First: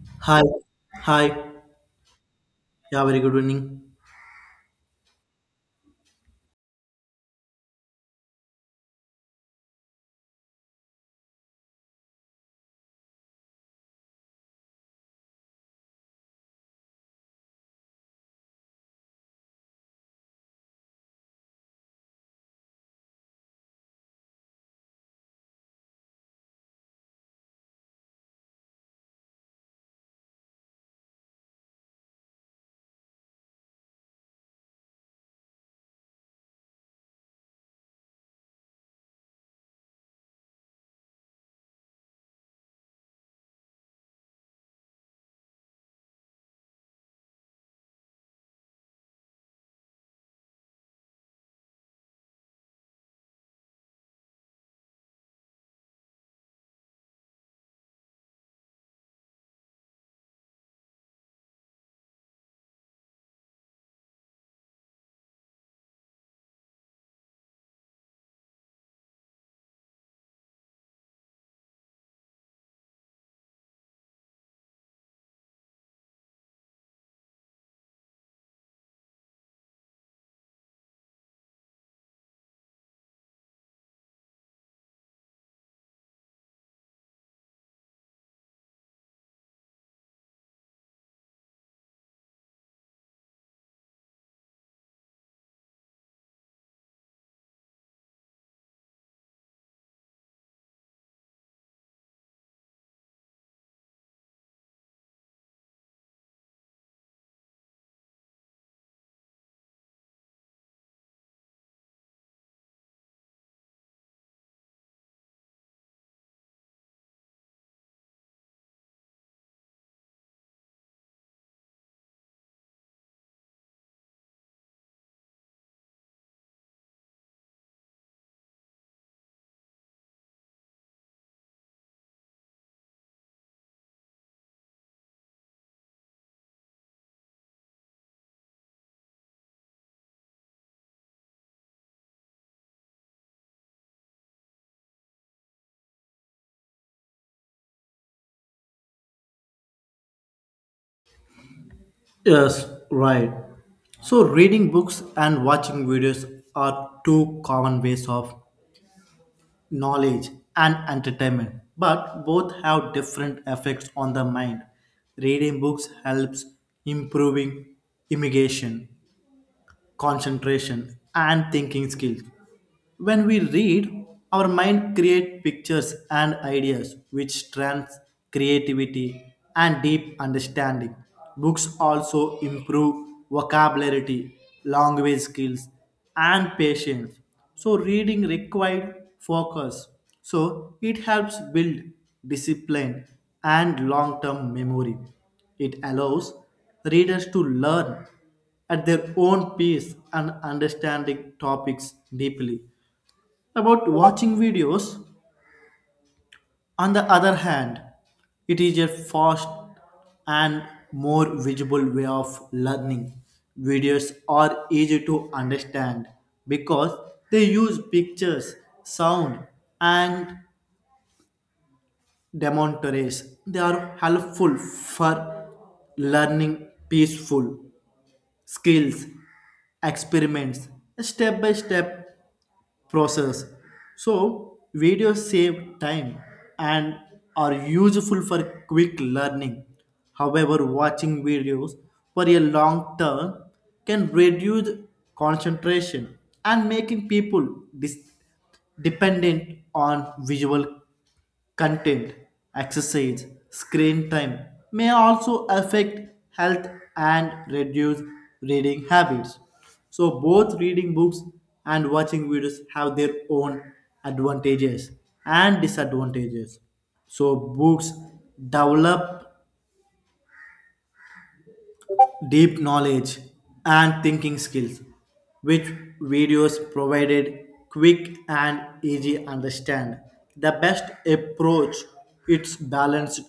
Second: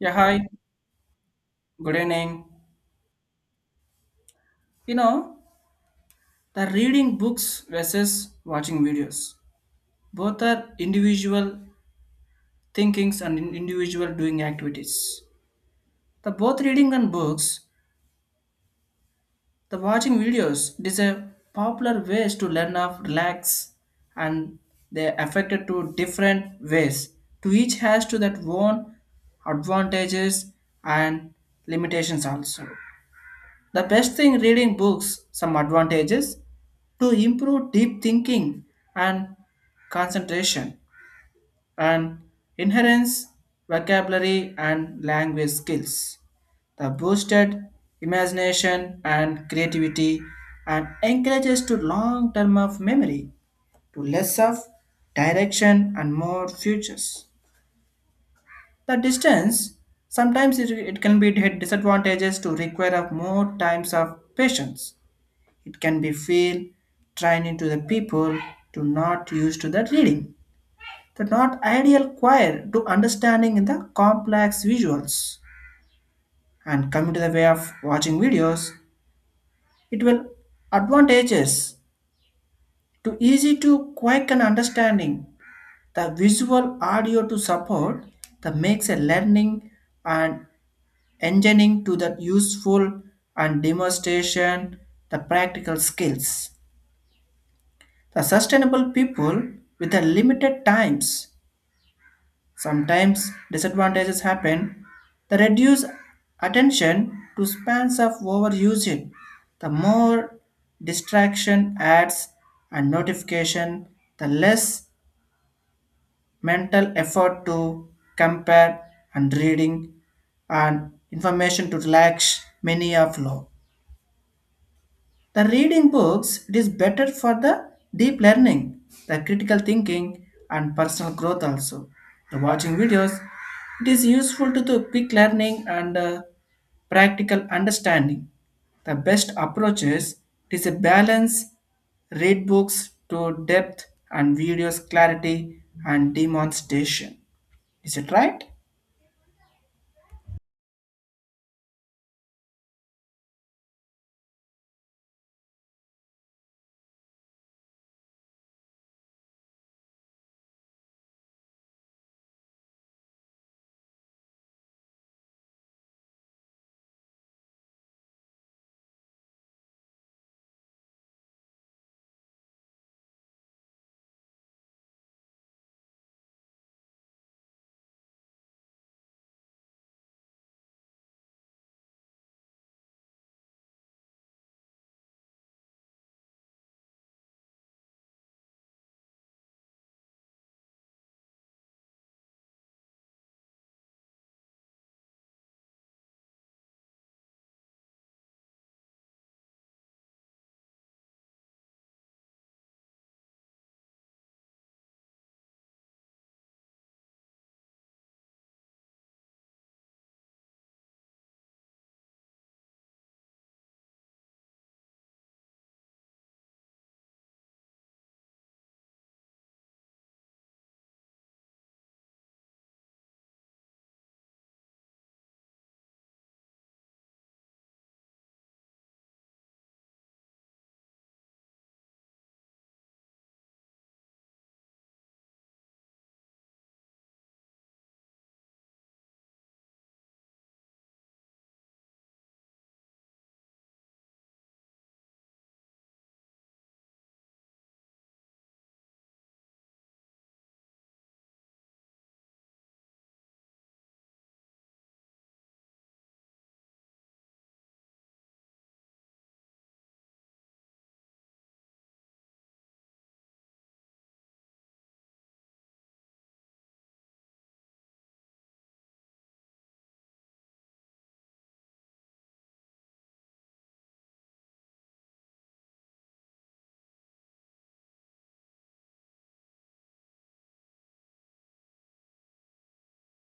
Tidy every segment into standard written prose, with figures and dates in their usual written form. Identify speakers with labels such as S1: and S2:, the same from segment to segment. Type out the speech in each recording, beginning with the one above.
S1: Yeah,
S2: Hi,
S1: hi.
S2: hi.
S1: Good evening.
S2: Yeah, very good evening.
S1: You know, the reading books versus watching videos. Both are individual thinkings and individual doing activities. The both reading and books, the watching videos, it is a popular ways to learn of relax, and they affected to different ways. To each has to that own advantages and limitations also. The best thing reading books, some advantages to improve deep thinking and concentration and inherence vocabulary and language skills. The boosted imagination and creativity and encourages to long term of memory to less of direction and more futures. The distance sometimes it can be disadvantages to require of more times of patience, it can be feel training to the people to not used to the reading. The not ideal choir to understanding in the complex visuals. And coming to the way of watching videos, it will advantages to easy to quick and understanding, the visual audio to support that makes a learning and engineering to the useful and demonstration the practical skills. The sustainable people with a limited times, sometimes disadvantages happen. The reduced attention to spans of overusing, the more distraction ads and notification, the less mental effort to compare and reading and information to relax many of law. The reading books, it is better for the deep learning, the critical thinking, and personal growth also. The watching videos, it is useful to the quick learning and practical understanding. The best approach is it is a balance, read books to depth and videos clarity and demonstration. Is it right?
S2: Yes, right. So, reading books and watching videos are two common ways of knowledge and entertainment, but both have different effects on the mind. Reading books helps improving imagination, concentration, and thinking skills. When we read, our mind creates pictures and ideas which strengthens creativity and deep understanding. Books also improve vocabulary, language skills, and patience. So reading required focus. So it helps build discipline and long-term memory. It allows readers to learn at their own pace and understanding topics deeply. About watching videos, on the other hand, it is a fast and more visible way of learning. Videos are easy to understand because they use pictures, sound, and demonstrates. They are helpful for learning peaceful skills, experiments, step by step process. So, videos save time and are useful for quick learning. However, watching videos for a long term can reduce concentration and making people dis- dependent on visual content, exercise, screen time may also affect health and reduce reading habits. So, both reading books and watching videos have their own advantages and disadvantages. So, books develop deep knowledge and thinking skills, which videos provided quick and easy understand. The best approach, it's balanced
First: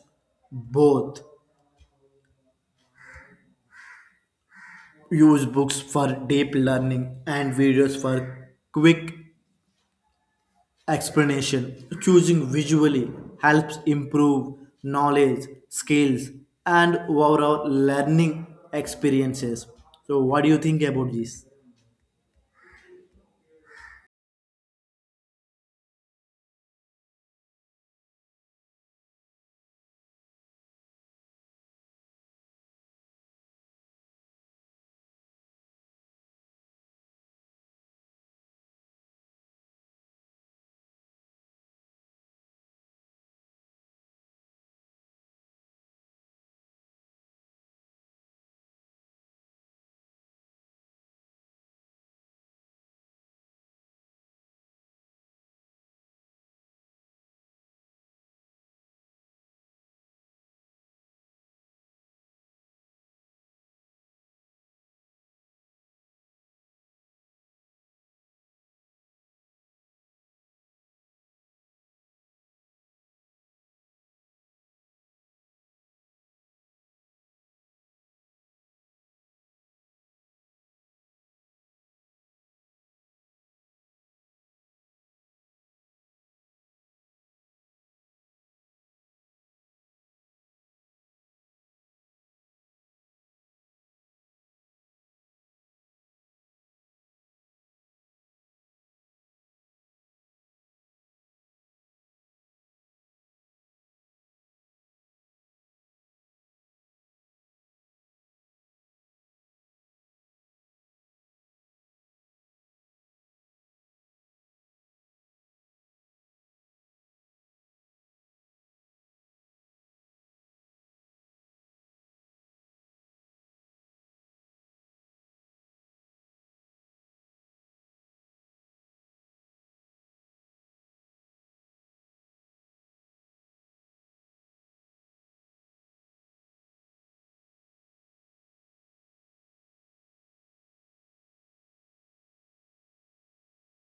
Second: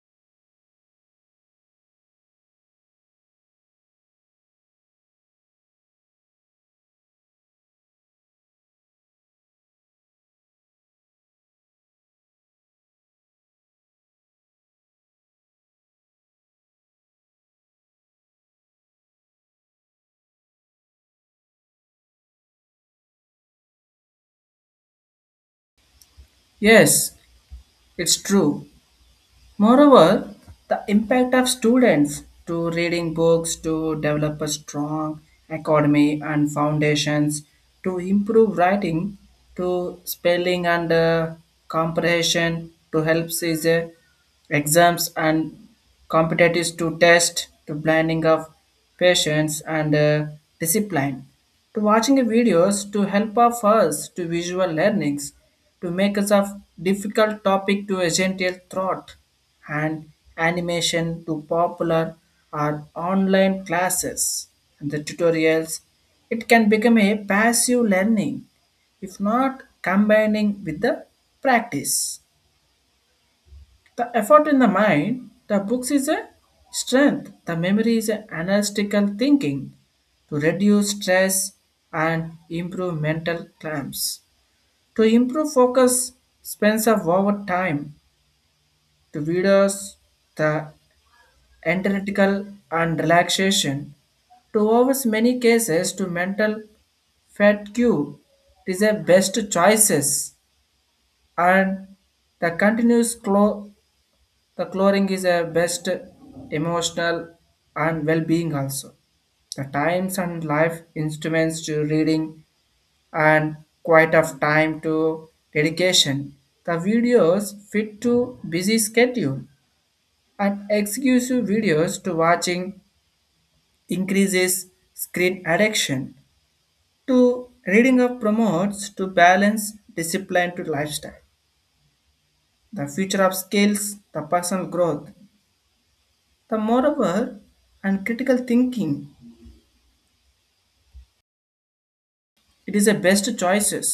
S2: both. Use books for deep learning and videos for quick explanation. Choosing visually helps improve knowledge, skills, and overall learning experiences. So, what do you think about this?
S1: Yes, it's true. Moreover, the impact of students to reading books to develop a strong academy and foundations, to improve writing, to spelling and comprehension to help is exams and competitives to test, to blending of patience and discipline, to watching videos to help of us to visual learnings, to make us of difficult topic to a gentle thought and animation to popular or online classes and the tutorials, it can become a passive learning if not combining with the practice. The effort in the mind, the books is a strength, the memory is an analytical thinking to reduce stress and improve mental clamps. To improve focus spends of over time, the videos, the analytical and relaxation to avoid many cases to mental fatigue is a best choices, and the continuous the chlorine is a best emotional and well-being also, the times and life instruments to reading and quite of time to dedication. The videos fit to busy schedule, and exclusive videos to watching increases screen addiction to reading of promotes to balance discipline to lifestyle, the future of skills, the personal growth, the moreover and critical thinking, it is the best choices,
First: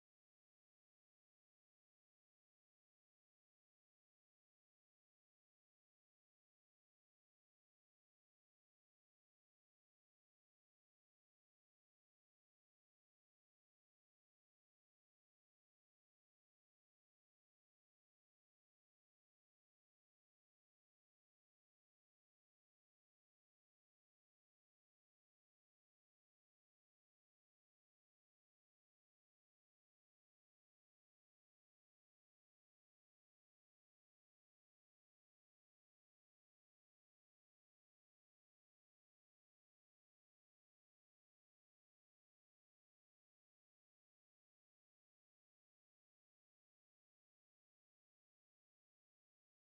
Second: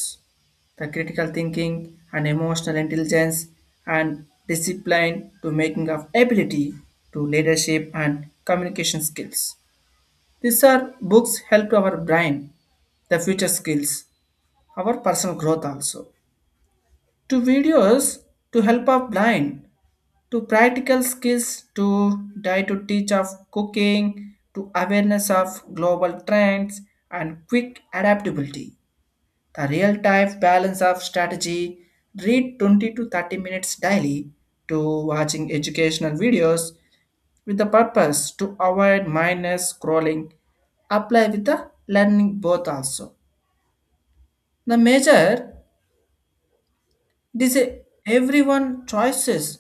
S1: the critical thinking and emotional intelligence and discipline to making of ability, to leadership and communication skills. These are books help to our brain, the future skills, our personal growth also, to videos to help of blind to practical skills, to die to teach of cooking, to awareness of global trends and quick adaptability, the real time balance of strategy, read 20 to 30 minutes daily, to watching educational videos with the purpose to avoid mindless scrolling, apply with the learning both also, the major. This is everyone choices.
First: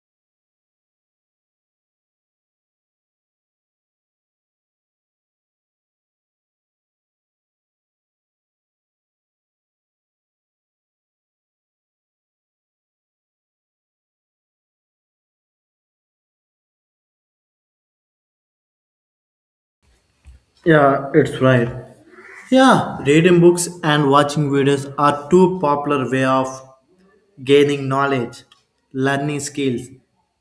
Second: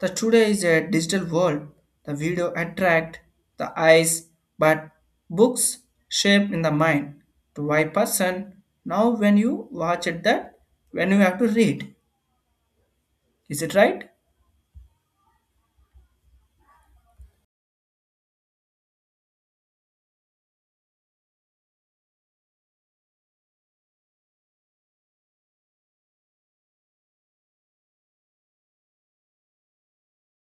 S1: The today is a digital world. The video attract the eyes, but books shape in the mind. To why person now when you watch it that when you have to read. Is it right?
S2: Yeah, it's right. Yeah, reading books and watching videos are two popular way of gaining knowledge, learning skills,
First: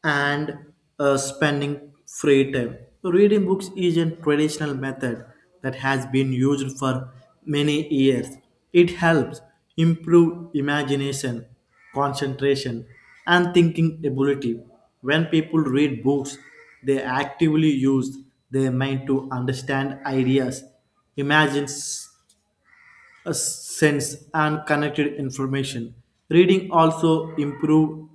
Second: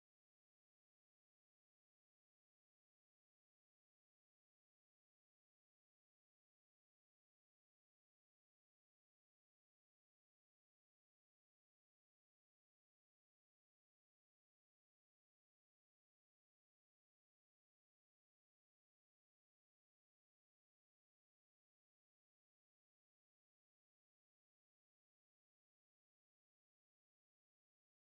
S2: and spending free time. Reading books is a traditional method that has been used for many years. It helps improve imagination, concentration, and thinking ability. When people read books, they actively use their mind to understand ideas, imagines, sense, and connected information. Reading also improves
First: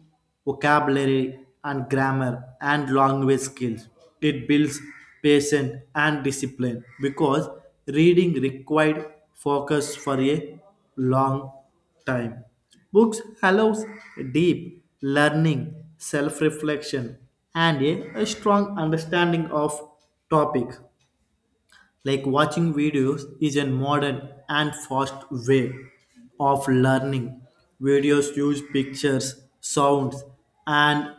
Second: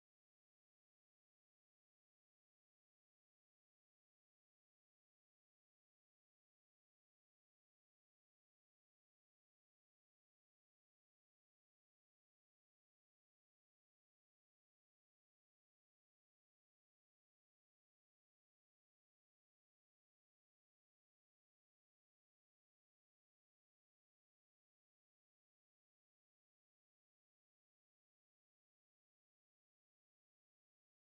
S2: vocabulary and grammar and language skills. It builds patience and discipline because reading required focus for a long time. Books allows deep learning, self-reflection, and a strong understanding of topic. Like watching videos is a modern and fast way of learning. Videos use pictures, sounds, and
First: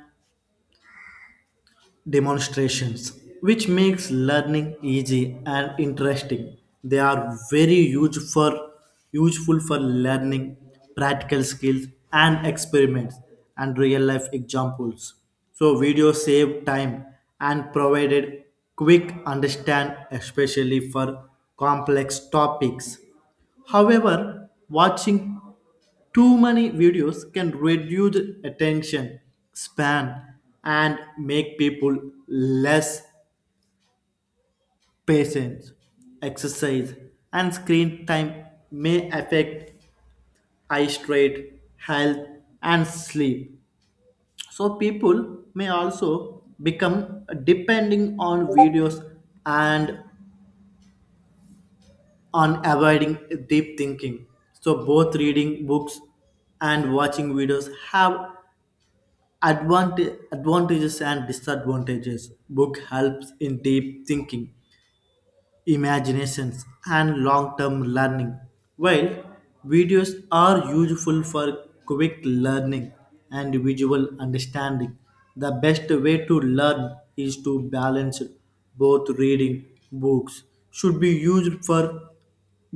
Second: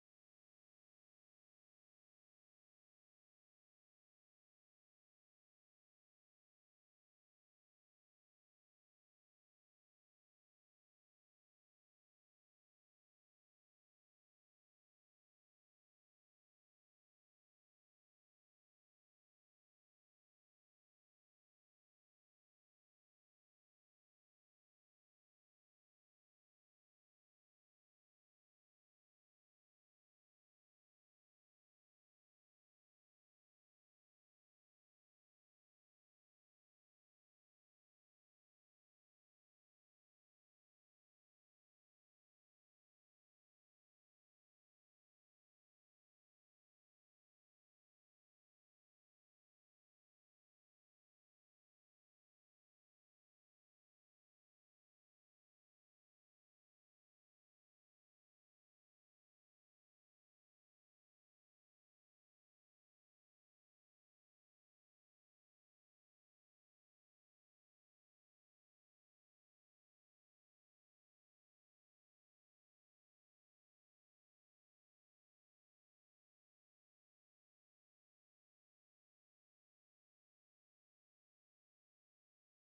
S2: demonstrations, which makes learning easy and interesting. They are very huge for, useful for learning practical skills and experiments and real life examples. So videos save time and provided quick understand, especially for complex topics. However, watching too many videos can reduce attention span and make people less patient. Exercise and screen time may affect eye strain, health, and sleep. So, people may also become depending on videos and on avoiding deep thinking. So, both reading books and watching videos have Advant advantages and disadvantages. Book helps in deep thinking, imaginations, and long-term learning. While videos are useful for quick learning and visual understanding, the best way to learn is to balance both. Reading books should be used for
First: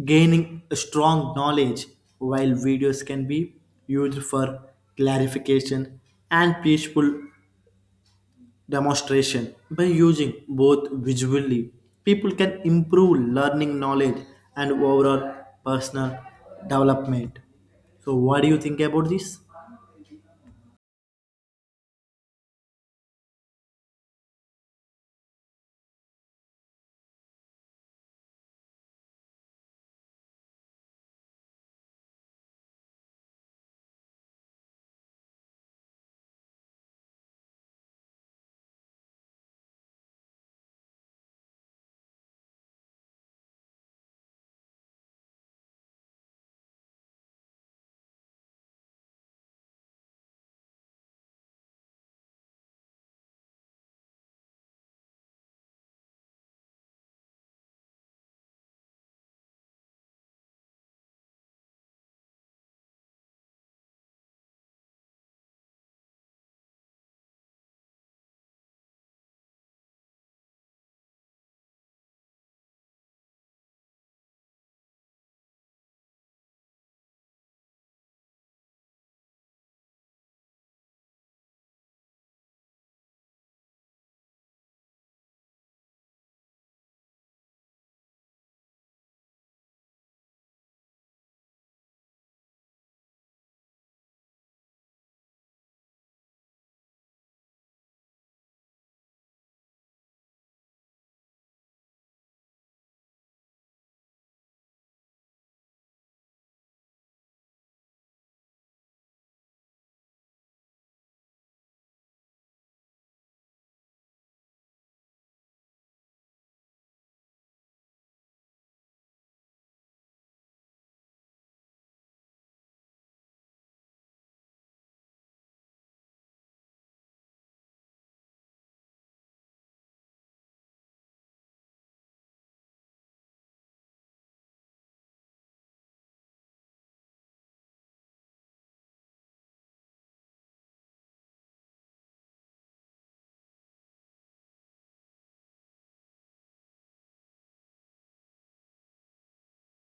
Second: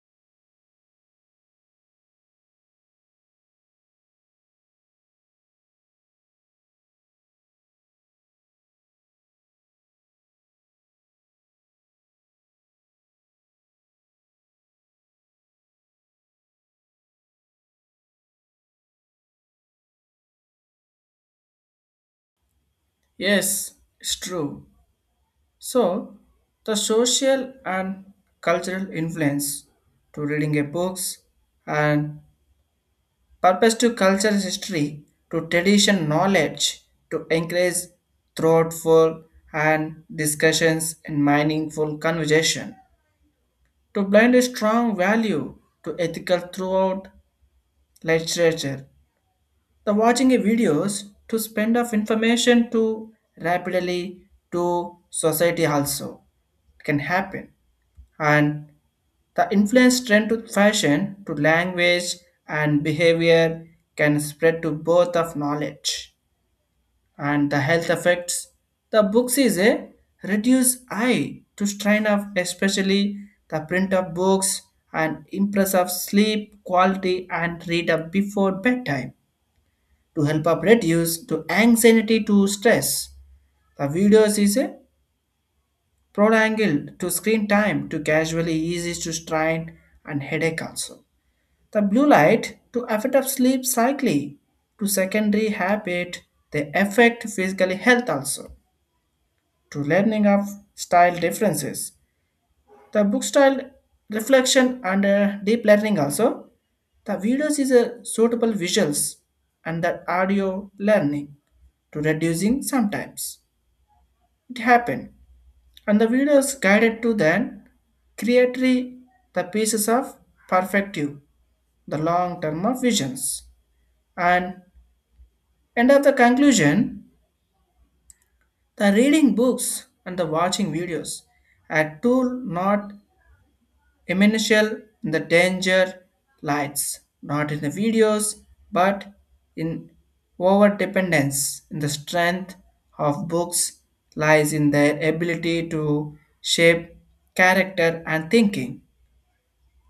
S2: gaining strong knowledge, while videos can be used for clarification and peaceful demonstration. By using both visually, people can improve learning knowledge and overall personal development. So, what do you think about this?
S1: Yes, it's true. So the social and cultural influence to reading a books and purpose to culture history, to tradition knowledge, to encourage thoughtful and discussions and meaningful conversation, to blend a strong value to ethical throughout literature. The watching a videos to spend of information to rapidly to society also can happen, and the influence trend to fashion, to language and behavior, can spread to both of knowledge and the health effects. The books is a reduce eye to strain of especially the print of books, and impress of sleep quality and read up before bedtime to help up reduce to anxiety to stress. The videos is a prolonged to screen time to casually easy to strain and headache also. The blue light to affect of sleep cycle to secondary habit, they affect physical health also, to learning of style differences. The book style reflection and deep learning also. The videos is a suitable visuals and the audio learning to reducing sometimes. It happened. And the videos guided to then create the pieces of perspective, the long term of visions. And And of the conclusion, the reading books and the watching videos are tool not essential in the danger lights, not in the videos, but in over dependence in the strength of books lies in their ability to shape character and thinking.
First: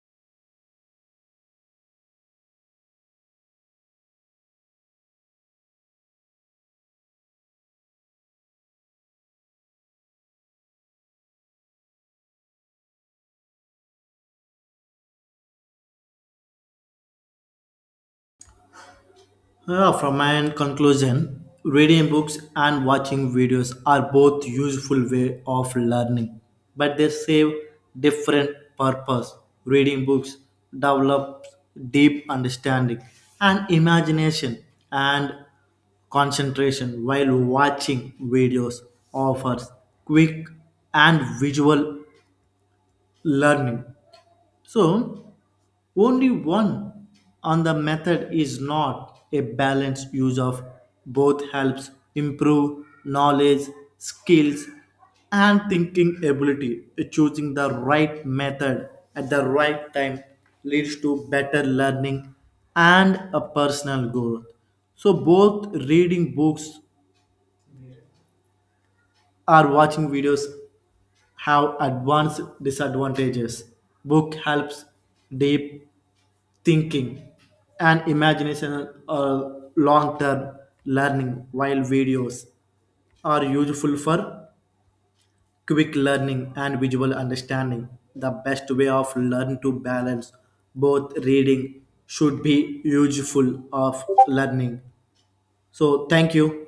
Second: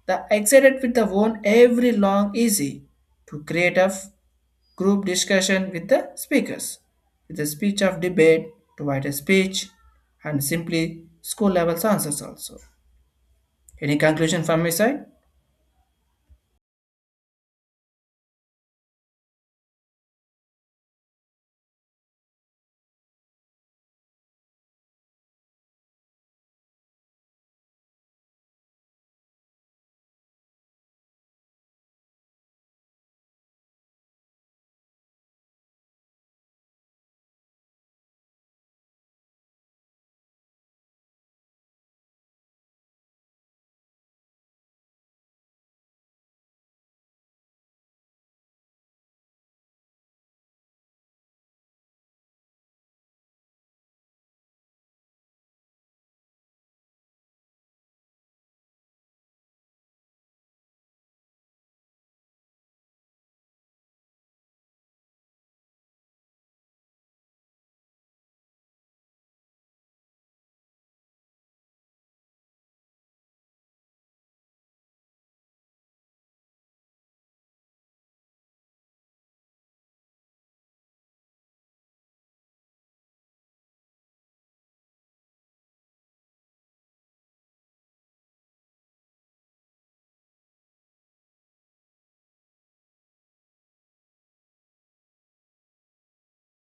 S1: The excited with the one every long easy to creative group discussion with the speakers, with the speech of debate, to write a speech, and simply school level answers also. Any conclusion from my side?
S2: From my end conclusion, reading books and watching videos are both useful way of learning, but they serve different purpose. Reading books develops deep understanding and imagination and concentration, while watching videos offers quick and visual learning. So only one on the method is not a balanced use of both helps improve knowledge, skills, and thinking ability. Choosing the right method at the right time leads to better learning and a personal growth. So both reading books or watching videos have advanced disadvantages. Book helps deep thinking and imagination or long term learning, while videos are useful for quick learning and visual understanding. The best way of learn to balance both reading should be useful of learning. So thank you.